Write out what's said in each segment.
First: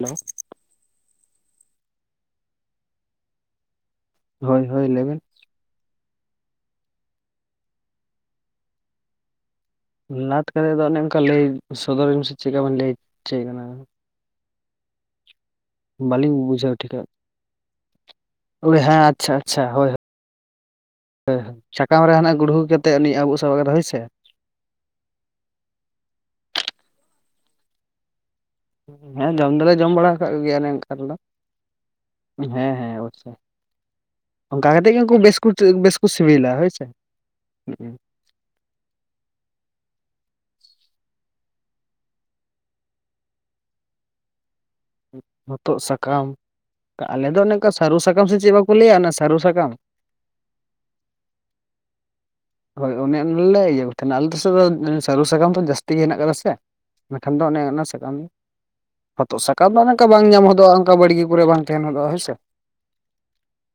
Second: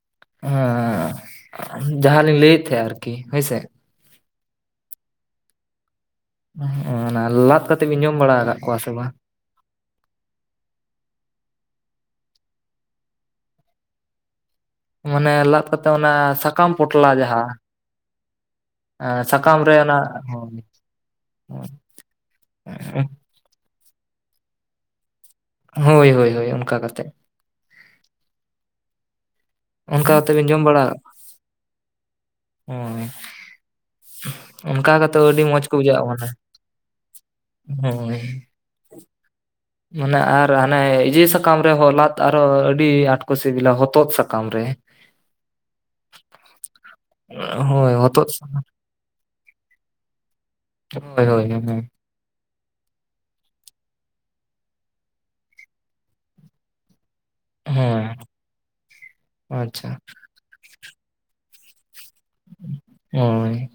Hello ᱦᱮ ᱡᱟᱦᱟᱸ ᱞᱤᱧ ᱞᱟᱹᱭᱮᱫ ᱛᱟᱦᱮᱸ ᱟᱨᱠᱤ ᱦᱳᱭᱥᱮ ᱦᱳᱭ ᱦᱳᱭ ᱞᱮᱭᱵᱤᱱ ᱚᱱᱟ ᱞᱟᱫ ᱠᱟᱛᱮ ᱵᱤᱱ ᱡᱚᱢ ᱵᱟᱲᱟ ᱟᱠᱟᱫ ᱠᱚᱣᱟ ᱥᱮ ᱵᱟᱝ ᱞᱟᱛ ᱠᱟᱛᱮᱫ ᱫᱚ ᱚᱱᱮ ᱚᱱᱠᱟ ᱞᱟᱹᱭ ᱥᱚᱫᱚᱨ ᱢᱮ ᱥᱮ ᱪᱮᱫᱠᱟᱵᱤᱱ ᱞᱟᱹᱭ ᱪᱚᱭᱮᱫ ᱠᱟᱱᱟ ᱢᱟᱱᱮ ᱞᱟᱫ ᱠᱟᱛᱮ ᱚᱱᱟ ᱵᱟᱹᱞᱤᱧ ᱥᱟᱠᱟᱢ ᱯᱚᱴᱞᱟ ᱡᱟᱦᱟᱸ ᱦᱳᱭ ᱦᱮᱸ ᱮᱸ ᱟᱪᱪᱷᱟ ᱥᱟᱠᱟᱢ ᱟᱪᱪᱷᱟ ᱨᱮ ᱦᱳᱭ ᱚᱱᱟ ᱦᱳᱭ ᱦᱮ ᱥᱟᱠᱟᱢ ᱨᱮ ᱦᱟᱱᱟᱜ ᱜᱩᱲᱦᱩ ᱠᱟᱛᱮ ᱩᱱᱤ ᱟᱹᱵᱩᱜ ᱥᱟᱵᱟ ᱠᱟᱫᱟ ᱦᱳᱭ ᱥᱮ ᱦᱳᱭ ᱦᱳᱭ ᱦᱳᱭ ᱚᱱᱠᱟ ᱠᱟᱛᱮ ᱦᱮᱸ ᱡᱚᱢ ᱫᱚᱞᱮ ᱡᱚᱢ ᱵᱟᱲᱟ ᱚᱱᱠᱟ ᱟᱠᱟᱜ ᱠᱟᱛᱮᱜ ᱵᱤᱱ ᱡᱚᱢ ᱜᱮᱭᱟᱞᱮ ᱵᱟᱲᱟ ᱚᱱᱠᱟ ᱨᱮᱫᱚ ᱦᱮᱸ ᱦᱮᱸ ᱦᱳᱭ ᱚᱵᱚᱥᱥᱚᱭ ᱚᱱᱠᱟ ᱠᱟᱛᱮᱫ ᱜᱮ ᱩᱱᱠᱩ ᱠᱟᱛᱮᱜ ᱟᱹᱰᱤ ᱢᱚᱸᱡᱽ ᱵᱮᱥ ᱵᱩᱡᱷᱟᱹᱜᱼᱟ ᱠᱚ ᱢᱟᱱᱮ ᱥᱤᱵᱤᱞᱟ ᱦᱳᱭᱥᱮ ᱦᱩᱸᱜ ᱩ ᱦᱳᱭ ᱢᱟᱱᱮ ᱟᱨ ᱦᱟᱱᱮ ᱤᱡᱮ ᱥᱟᱠᱟᱢ ᱨᱮᱦᱚᱸ ᱞᱟᱫ ᱟᱨᱦᱚᱸ ᱟᱹᱰᱤ ᱟᱸᱴᱠᱚ ᱥᱤᱵᱤᱞᱟ ᱦᱚᱛᱚᱫ ᱥᱟᱠᱟᱢ ᱨᱮ ᱦᱚᱛᱚᱫ ᱥᱟᱠᱟᱢ ᱟᱞᱮ ᱫᱚ ᱚᱱᱮᱝᱠᱟ ᱦᱳᱭ ᱥᱟᱹᱨᱩ ᱥᱟᱠᱟᱢ ᱦᱚᱛᱚᱫ ᱥᱮ ᱪᱮᱫ ᱵᱟᱠᱚ ᱞᱟᱹᱭᱟ ᱚᱱᱟ ᱥᱟᱹᱨᱩ ᱥᱟᱠᱟᱢ ᱦᱳᱭ ᱦᱳᱭ ᱦᱳᱭ ᱦᱳᱭ ᱦᱳᱭ ᱚᱱᱮ ᱚᱱᱟ ᱞᱮ ᱤᱭᱟᱹ ᱠᱚ ᱛᱟᱦᱮᱸᱱᱟ ᱟᱞᱮᱥᱮᱫ ᱫᱚ ᱥᱟᱹᱨᱩ ᱥᱟᱠᱟᱢ ᱫᱚ ᱡᱟᱹᱥᱛᱤ ᱜᱮ ᱦᱮᱱᱟᱜ ᱟᱠᱟᱫᱟ ᱥᱮ ᱢᱮᱱᱠᱷᱟᱱ ᱫᱚ ᱚᱱᱮ ᱚᱱᱟ ᱦᱳᱭ ᱥᱟᱠᱟᱢ ᱦᱚᱛᱚᱫ ᱥᱟᱠᱟᱢ ᱫᱚ ᱟᱪᱪᱷᱟ ᱚᱱᱠᱟ ᱵᱟᱝ ᱧᱟᱢ ᱦᱚᱫᱚᱜᱼᱟ ᱚᱱᱠᱟ ᱵᱟᱲᱜᱮ ᱠᱚᱨᱮ ᱵᱟᱝ ᱛᱟᱦᱮᱸᱱ ᱦᱚᱫᱟᱜ-ᱟ ᱦᱮᱸ ᱥᱮ ᱦᱳᱭ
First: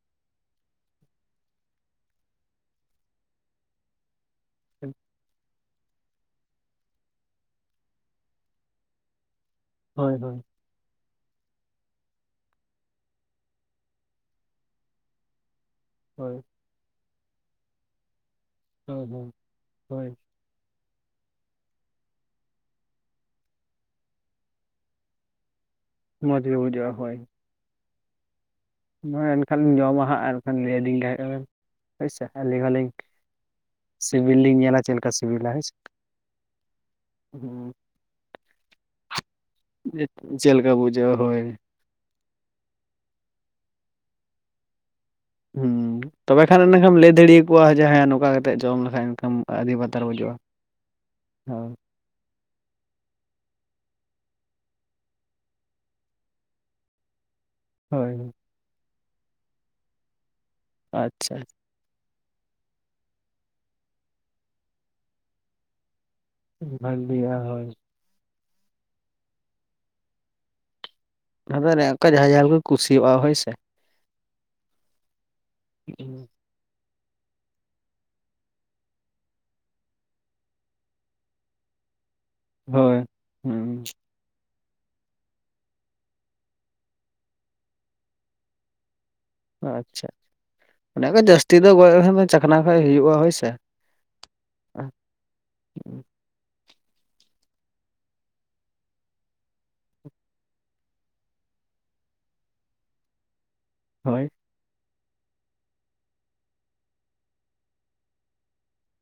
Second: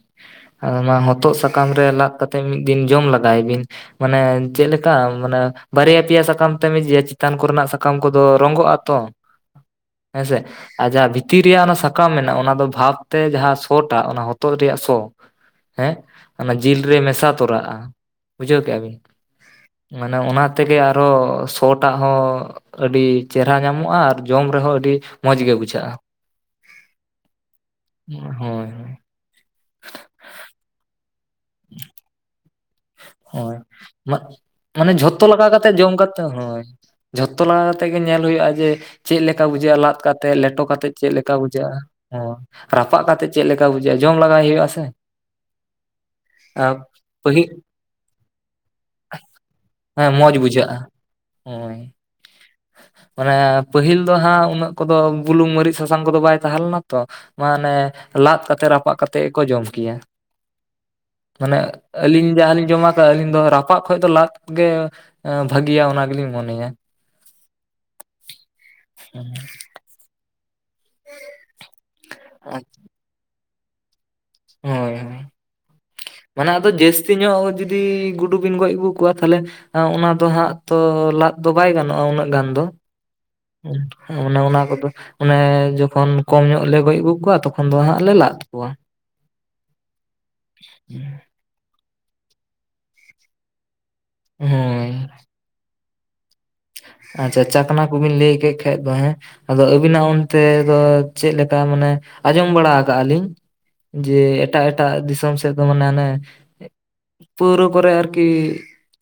ᱟ ᱚᱱᱟ ᱦᱚᱛᱚᱫ ᱥᱟᱠᱟᱢ ᱨᱮ ᱞᱟᱫ ᱠᱟᱛᱮᱜ ᱢᱤᱫ ᱫᱤᱱ ᱡᱚᱢ ᱞᱟᱜᱟᱭ ᱵᱤᱱ ᱢᱟᱱᱮ, ᱪᱮᱫ ᱞᱮᱠᱟ ᱢᱟᱱᱮ ᱵᱟᱨᱭᱟ ᱯᱮᱭᱟ ᱥᱟᱠᱟᱢ ᱛᱮᱢ ᱤᱫᱤᱭᱟ ᱪᱮᱛᱟᱱ ᱠᱚᱨᱮᱱᱟᱜ ᱥᱟᱠᱟᱢ ᱠᱚᱫᱚ ᱨᱚᱝᱜᱚᱜ ᱟ ᱛᱚ ᱦᱳᱭ ᱦᱳᱭ ᱦᱮᱸᱥᱮ ᱟᱨ ᱡᱟᱦᱟᱸ ᱵᱷᱤᱛᱤᱨ ᱨᱮᱭᱟᱜ ᱚᱱᱟ ᱥᱟᱠᱟᱢ ᱢᱮᱱᱟᱜᱼᱟ ᱚᱱᱟ ᱫᱚ ᱵᱷᱟᱵᱽ ᱛᱮ ᱡᱟᱦᱟᱸ ᱥᱚᱴᱟ ᱚᱱᱟ ᱦᱚᱛᱚᱫ ᱨᱮᱭᱟᱜ ᱥᱚ ᱦᱮᱸ ᱦᱳᱭ ᱚᱱᱟ ᱡᱤᱞ ᱨᱮ ᱢᱮᱥᱟ ᱛᱚᱨᱟᱜᱼᱟ᱾ ᱵᱩᱡᱷᱟᱹᱣ ᱠᱮᱫᱼᱟ ᱵᱤᱱ ᱦᱳᱭ ᱦᱳᱭ ᱦᱳᱭ ᱢᱟᱱᱮ ᱚᱱᱟ ᱛᱮᱜᱮ ᱟᱨᱚ ᱥᱚᱴᱟᱜ ᱦᱚᱸ ᱟᱹᱰᱤ ᱪᱮᱨᱦᱟ ᱧᱟᱢᱚᱜᱼᱟ ᱟᱨ ᱡᱚᱢ ᱨᱮᱦᱚᱸ ᱟᱹᱰᱤ ᱢᱚᱸᱡᱽ ᱜᱮ ᱵᱩᱡᱷᱟᱹᱜᱼᱟ᱾ ᱢᱚᱸᱡᱽ ᱜᱮ ᱵᱩᱡᱷᱟᱹᱜᱼᱟ ᱦᱳᱭ᱾ ᱦᱳᱭ ᱦᱳᱭ ᱱᱚᱜᱼᱚᱭ ᱮᱱᱠᱷᱟᱱᱤᱧ ᱡᱚᱢᱟ ᱦᱟᱸᱜ ᱮᱱᱠᱷᱟᱱ ᱞᱟᱹᱭᱟᱞᱤᱧ ᱠᱷᱟᱱᱮᱢ ᱦᱳᱭᱥᱮ ᱟᱹᱞᱤᱧ ᱦᱚᱸᱞᱤᱧ ᱦᱳᱭ ᱥᱤᱵᱤᱞ [unintelligible] ᱞᱤᱧ ᱧᱮᱞᱟ ᱢᱟᱱᱮ ᱪᱮᱫ ᱞᱮᱠᱟ ᱡᱷᱚᱛᱚ ᱞᱟᱜᱟᱣ ᱥᱤᱵᱤᱞᱟ ᱦᱳᱭᱥᱮ ᱠᱟᱛᱮᱜ ᱡᱚᱢ ᱠᱟᱛᱮ ᱦᱳᱭ ᱡᱷᱚᱛᱚ ᱞᱟᱜᱟᱣ ᱠᱟᱛᱮᱜ ᱜᱮ ᱧᱮᱞ ᱦᱩᱭᱩᱜᱼᱟ ᱡᱮ ᱪᱮᱫ ᱞᱮᱠᱟ ᱵᱩᱡᱷᱟᱹᱜᱼᱟ ᱞᱟᱫ ᱠᱟᱛᱮᱫ, ᱪᱮᱫ ᱞᱮᱴᱚ ᱞᱮᱠᱟ ᱠᱟᱛᱮᱫ ᱪᱮᱫ ᱵᱩᱡᱷᱟᱹᱜᱼᱟ ᱞᱮᱠᱟ ᱦᱳᱭ ᱵᱩᱡᱷᱟᱹᱜᱼᱟ᱾ ᱚ ᱨᱟᱯᱟᱜ ᱠᱟᱛᱮᱜ ᱪᱮᱫ ᱞᱮᱠᱟ ᱵᱩᱡᱷᱟᱹᱜᱼᱟ᱾ ᱡᱚᱢ ᱞᱟᱜᱟᱭ ᱦᱩᱭᱩᱜᱼᱟ ᱥᱮ᱾ ᱦᱩᱸ ᱛᱚᱵᱮ ᱟᱨ ᱠᱷᱟᱱ ᱮᱠᱷᱟᱱᱢ ᱞᱟᱹᱭ ᱯᱟᱹᱦᱤᱞ ᱫᱟᱲᱮᱭᱟᱠᱩᱣᱟ ᱡᱮ ᱦᱮᱸ ᱱᱚᱝᱠᱟ ᱠᱟᱛᱮᱜ ᱡᱚᱢ ᱞᱮ ᱵᱟᱠᱷᱟᱡ ᱮᱱᱠᱷᱟᱱ ᱟᱹᱰᱤ ᱵᱟᱛᱟᱨ ᱦᱮᱸ ᱵᱩᱡᱩᱜᱼᱟ ᱢᱚᱸᱡᱽ ᱵᱩᱡᱷᱟᱹᱜᱼᱟ ᱦᱳᱭ᱾ ᱢᱟᱱᱮ ᱯᱟᱹᱦᱤᱞ ᱫᱚ ᱦᱟᱸᱜ ᱩᱱᱟᱹᱜ ᱠᱚᱫᱚ ᱵᱩᱞᱩᱝ ᱢᱟᱹᱨᱤᱪ ᱥᱟᱥᱟᱝ ᱠᱚᱫᱚ ᱵᱟᱭ ᱛᱟᱦᱮᱸ ᱞᱮᱱᱟ ᱛᱚ, ᱢᱟᱱᱮ ᱦᱳᱭ ᱞᱟᱫ ᱠᱟᱛᱮᱜ ᱨᱟᱯᱟᱜ ᱠᱟᱛᱮᱜ ᱠᱚ ᱡᱚᱢ ᱠᱮᱭᱟ᱾ ᱟᱪᱪᱷᱟ ᱢᱟᱱᱮ ᱟᱹᱞᱤᱧ ᱡᱟᱦᱟᱸ ᱞᱤᱧ ᱡᱚᱢᱟ ᱠᱟᱜ ᱟᱹᱞᱤᱧ ᱫᱚ ᱨᱟᱯᱟᱜ ᱠᱷᱚᱡ ᱫᱚ ᱞᱟᱫ ᱜᱮ ᱵᱷᱟᱹᱜᱤᱭᱟ᱾ ᱚᱱᱟ ᱜᱮᱞᱤᱧ ᱢᱚᱱᱮ ᱵᱷᱟᱹᱜᱤᱭᱟ ᱦᱳᱭ ᱦᱩᱸ ᱟᱫᱚ ᱚᱱᱮ ᱚᱱᱠᱟ ᱡᱟᱦᱟᱸ ᱡᱟᱦᱟᱸ ᱦᱳᱭ ᱜᱮᱠᱚ ᱠᱩᱥᱤᱭᱟᱜᱼᱟ ᱦᱳᱭ ᱥᱮ᱾ ᱦᱳᱭ ᱦᱳᱭ ᱦᱩᱸ ᱢᱟᱱᱮ ᱟᱫᱚ ᱡᱟᱹᱥᱛᱤ ᱧᱚᱜ ᱡᱩᱫᱤ ᱜᱩᱰᱩᱵᱤᱱ ᱜᱚᱡ ᱟᱹᱜᱩ ᱠᱚᱣᱟ ᱛᱟᱦᱚᱞᱮ, ᱚᱱᱟ ᱫᱚ ᱦᱟᱸᱜ ᱛᱚ ᱞᱟᱫ ᱫᱚ ᱵᱟᱭ ᱜᱟᱱᱚᱜᱼᱟ ᱩᱱᱟᱹᱜ ᱜᱟᱱ ᱫᱚ ᱦᱳᱭ ᱦᱩᱸ [unintelligible] ᱚᱱᱮ ᱚᱱᱟ ᱠᱚᱫᱚ ᱚᱱᱮ ᱡᱚᱠᱷᱚᱱ ᱠᱚᱢ ᱧᱚᱜ ᱞᱮ ᱜᱚᱡ ᱟᱹᱜᱩ ᱠᱚᱣᱟ᱾ ᱛᱚᱠᱷᱚᱱ ᱫᱚ ᱦᱟᱸᱜ ᱞᱮ ᱞᱟᱫ ᱠᱚᱣᱟ ᱾ ᱟᱪᱪᱷᱟ ᱚᱱᱮ ᱠᱚ ᱡᱟᱹᱥᱛᱤ ᱫᱚ [unintelligible] ᱪᱟᱠᱷᱱᱟ ᱠᱷᱚᱡ ᱦᱩᱭᱩᱜᱼᱟ ᱦᱳᱭ ᱥᱮ᱾ ᱦᱳᱭ ᱟᱪᱪᱷᱟ ᱪᱟᱠᱱᱟ ᱠᱚᱵᱤᱱ ᱞᱟᱹᱭ ᱠᱮᱫ ᱠᱷᱟᱡ ᱫᱚ ᱦᱮᱸ ᱟᱫᱚ ᱟᱹᱵᱤᱱᱟᱜ ᱚᱱᱛᱮ ᱫᱚ ᱪᱮᱫ ᱞᱮᱠᱟ ᱢᱟᱱᱮ ᱟᱸᱡᱚᱢ ᱵᱟᱲᱟ ᱠᱟᱜᱼᱟ ᱞᱤᱧ, ᱡᱮ ᱦᱳᱭ ᱮᱴᱟᱜ ᱮᱴᱟᱜ ᱫᱤᱥᱚᱢ ᱥᱮᱫ ᱫᱚ ᱢᱟᱱᱮ ᱚᱱᱮ ᱯᱟᱹᱣᱨᱟᱹ ᱠᱚᱨᱮ ᱟᱨᱠᱤ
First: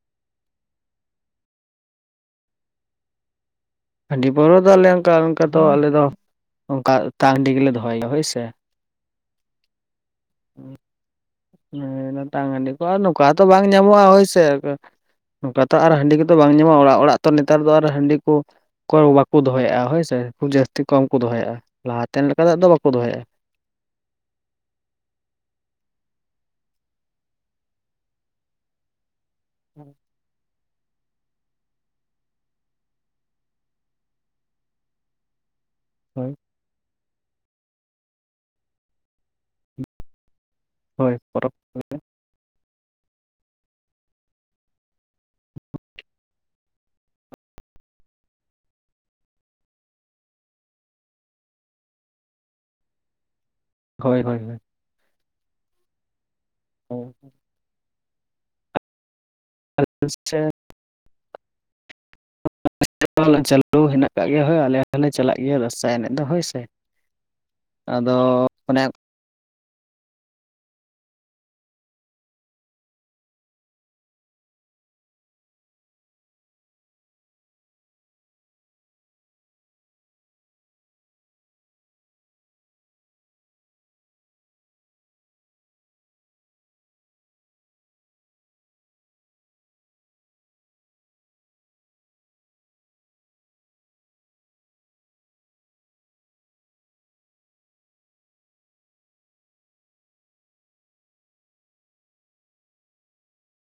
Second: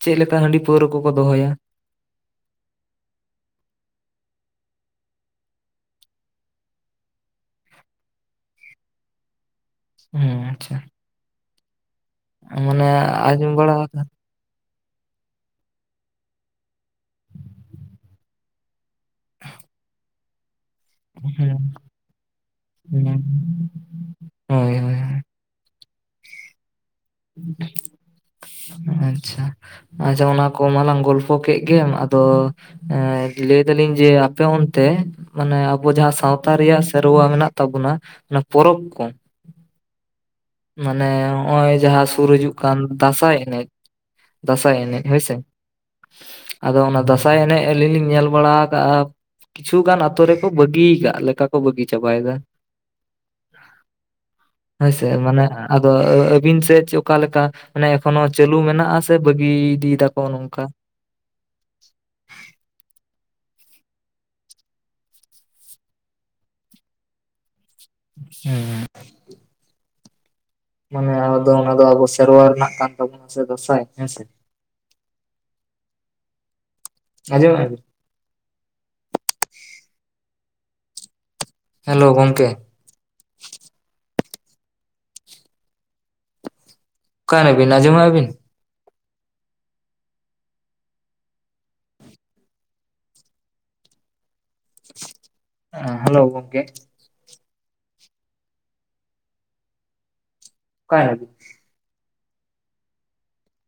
ᱪᱮᱫ ᱞᱮᱠᱟ ᱦᱟᱺᱰᱤ ᱯᱟᱹᱣᱨᱟᱹ ᱠᱚᱠᱚ ᱫᱚᱦᱚᱭᱟ ᱾ ᱦᱟᱺᱰᱤ ᱯᱟᱹᱣᱨᱟᱹ ᱫᱚ ᱟᱞᱮ ᱚᱱᱠᱟ ᱚᱱᱠᱟ ᱫᱚ ᱟᱞᱮ ᱫᱚ ᱚᱱᱠᱟ ᱛᱟᱝ ᱦᱟᱺᱰᱤ ᱜᱮᱞᱮ ᱫᱚᱦᱚᱭᱟ ᱦᱳᱭ ᱥᱮ᱾ ᱦᱮᱸ ᱟᱪᱪᱷᱟ ᱦᱮᱸᱴᱟᱝ ᱦᱟᱺᱰᱤ ᱠᱚ ᱢᱟᱱᱮ ᱟᱨ ᱱᱚᱝᱠᱟᱛᱚ ᱟᱸᱡᱚᱢ ᱵᱟᱝ ᱵᱟᱲᱟ ᱟᱠᱟᱫ ᱧᱟᱢᱚᱜᱼᱟ ᱦᱳᱭᱥᱮ, ᱱᱚᱝᱠᱟ ᱛᱚ ᱟᱨ ᱦᱟᱺᱰᱤ ᱠᱚᱫᱚ ᱵᱟᱝ ᱧᱟᱢᱚᱜᱼᱟ᱾ ᱚᱲᱟᱜ ᱚᱲᱟᱜ ᱛᱚ ᱱᱮᱛᱟᱨ ᱫᱚ ᱟᱨ ᱦᱟᱺᱰᱤ ᱠᱚ ᱠᱚᱭ ᱵᱟᱠᱚ ᱫᱚᱦᱚᱭᱮᱫᱼᱟ᱾ ᱦᱳᱭᱥᱮ ᱠᱷᱩᱵᱽ ᱡᱟᱹᱥᱛᱤ ᱠᱚᱢ ᱠᱚ ᱫᱚᱦᱚᱭᱮᱫᱼᱟ᱾ ᱦᱮᱸ ᱞᱟᱦᱟᱛᱮᱱ ᱞᱮᱠᱟᱱᱟᱜ ᱫᱚ ᱵᱟᱠᱚ ᱦᱮᱸ ᱫᱚᱦᱚᱭᱮᱫᱼᱟ᱾ ᱦᱳᱭ ᱦᱳᱭ ᱟᱪᱪᱷᱟ ᱟᱪᱪ ᱚᱱᱟ ᱠᱚ ᱢᱟ ᱞᱟᱝ ᱜᱚᱞᱯᱷᱚ ᱠᱮᱫ ᱜᱮᱢ ᱟᱫᱚ ᱮ ᱞᱟᱹᱭ ᱫᱟᱞᱤᱧ ᱡᱮ ᱟᱯᱮ ᱚᱱᱛᱮ ᱢᱟᱱᱮ ᱟᱵᱚ ᱡᱟᱦᱟᱸ ᱦᱳᱭ ᱥᱟᱶᱛᱟ ᱨᱮᱭᱟᱜ ᱥᱮᱨᱣᱟ ᱢᱮᱱᱟᱜ ᱛᱟᱵᱚᱱᱟ᱾ ᱚᱱᱟ ᱯᱚᱨᱚᱵᱽ ᱠᱚ ᱢᱟᱱᱮ ᱦᱳᱭ ᱱᱚᱜ ᱯᱚᱨᱚᱵᱽ ᱚᱭ ᱡᱟᱦᱟᱸ ᱥᱩᱨ ᱦᱤᱡᱩᱜ ᱠᱟᱱ ᱫᱟᱸᱥᱟᱭ ᱮᱱᱮᱡ ᱫᱟᱸᱥᱟᱭ ᱮᱱᱮᱡ ᱦᱳᱭᱥᱮ᱾ ᱟᱫᱚ ᱚᱱᱟ ᱫᱟᱸᱥᱟᱭ ᱮᱱᱮᱡ ᱟᱹᱞᱤᱧ ᱞᱤᱧ ᱧᱮᱞ ᱵᱟᱲᱟ ᱟᱠᱟᱜᱼᱟ ᱾ ᱠᱤᱪᱷᱩᱜᱟᱱ ᱟᱛᱳ ᱨᱮᱠᱚ ᱵᱟᱹᱜᱤ ᱟᱠᱟᱜ ᱞᱮᱠᱟ ᱠᱚ ᱵᱟᱹᱜᱤ ᱪᱟᱵᱟᱭᱮᱫᱟ ᱾ ᱦᱳᱭ ᱦᱳᱭ ᱦᱳᱭ ᱦᱳᱭᱥᱮ ᱢᱟᱱᱮ ᱟᱫᱚ ᱟᱹᱵᱤᱱ ᱥᱮᱫ ᱪᱮᱫ ᱚᱠᱟ ᱞᱮᱠᱟ? ᱢᱟᱱᱮ ᱮᱠᱷᱚᱱᱚ ᱪᱟᱹᱞᱩ ᱢᱮᱱᱟᱜᱼᱟ ᱥᱮ ᱵᱟᱹᱜᱤ ᱟᱞᱮ ᱤᱫᱤᱭ ᱫᱟᱠᱚ ᱥᱮᱫ ᱱᱚᱝᱠᱟ᱾ [unintelligible] ᱪᱟᱹᱞᱩ ᱦᱮᱱᱟᱜ ᱠᱟᱜ ᱜᱮᱭᱟ ᱦᱳᱭ ᱟᱞᱮ ᱦᱚᱸᱞᱮ ᱪᱟᱞᱟᱜ ᱜᱮᱭᱟ ᱫᱟᱸᱥᱟᱭ ᱮᱱᱮᱡ ᱫᱚ ᱦᱳᱭ ᱥᱮ᱾ ᱟᱫᱚ ᱦᱮᱸ ᱚᱱᱮ ᱢᱟᱱᱮ ᱟᱫᱚ ᱚᱱᱟ ᱫᱚ ᱟᱵᱚ ᱥᱮᱨᱣᱟ ᱨᱮᱱᱟᱜ ᱠᱟᱱ ᱛᱟᱵᱚᱱᱟ ᱥᱮ ᱫᱟᱸᱥᱟᱭ ᱦᱮᱸᱥᱮ᱾ ᱟᱸᱡᱚᱢᱮᱫᱼᱟ ᱵᱮᱱ ᱦᱮᱞᱳ ᱜᱚᱢᱠᱮ ᱚᱠᱟᱭᱮᱱᱟ ᱵᱤᱱ ᱟᱸᱡᱚᱢᱮᱫᱟ ᱵᱤᱱ ᱦᱮᱸ ᱦᱮᱞᱳ ᱜᱚᱢᱠᱮ ᱚᱠᱟᱭᱮᱱᱟ ᱵᱤᱱ